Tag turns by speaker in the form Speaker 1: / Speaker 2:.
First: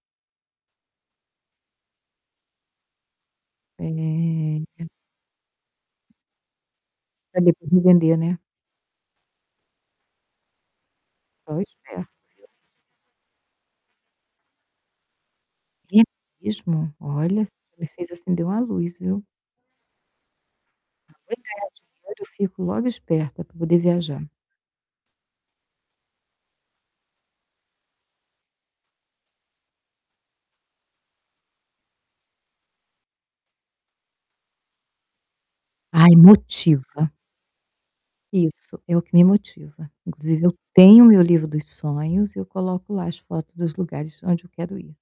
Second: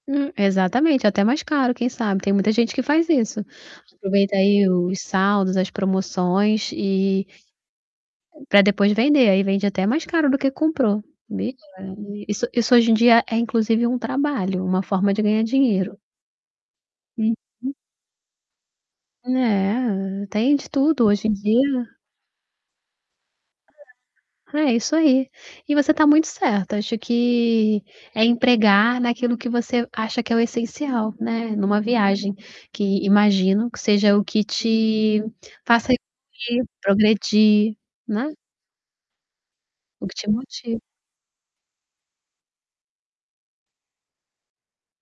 Speaker 1: Hum, exatamente, até mais caro, quem sabe, tem muita gente que faz isso. Aproveita aí
Speaker 2: Eh
Speaker 1: os saldos, as promoções e
Speaker 2: Pra depois ir vender, né.
Speaker 1: pra depois vender, aí vende até mais caro do que comprou,
Speaker 2: São
Speaker 1: [unintelligible]
Speaker 2: espertos,
Speaker 1: isso
Speaker 2: viu.
Speaker 1: isso hoje em dia é, inclusive, um trabalho, uma forma de ganhar dinheiro.
Speaker 2: É mesmo? Olha,
Speaker 1: Uhum.
Speaker 2: me fez acender uma luz, viu?
Speaker 1: Né, tem de tudo hoje em dia.
Speaker 2: [unintelligible] Eu fico logo esperta pra poder
Speaker 1: [unintelligible]
Speaker 2: viajar.
Speaker 1: É isso aí. E você está muito certa, acho que é empregar naquilo que você acha que é o essencial, né, numa viagem, que imagino que seja o que te faça
Speaker 2: Ai,
Speaker 1: [unintelligible]
Speaker 2: motiva.
Speaker 1: progredir, né?
Speaker 2: Isso, é o que me motiva.
Speaker 1: O que te
Speaker 2: Inclusive eu
Speaker 1: motiva.
Speaker 2: tenho o meu livro dos sonhos, eu coloco lá as fotos dos lugares onde eu quero ir.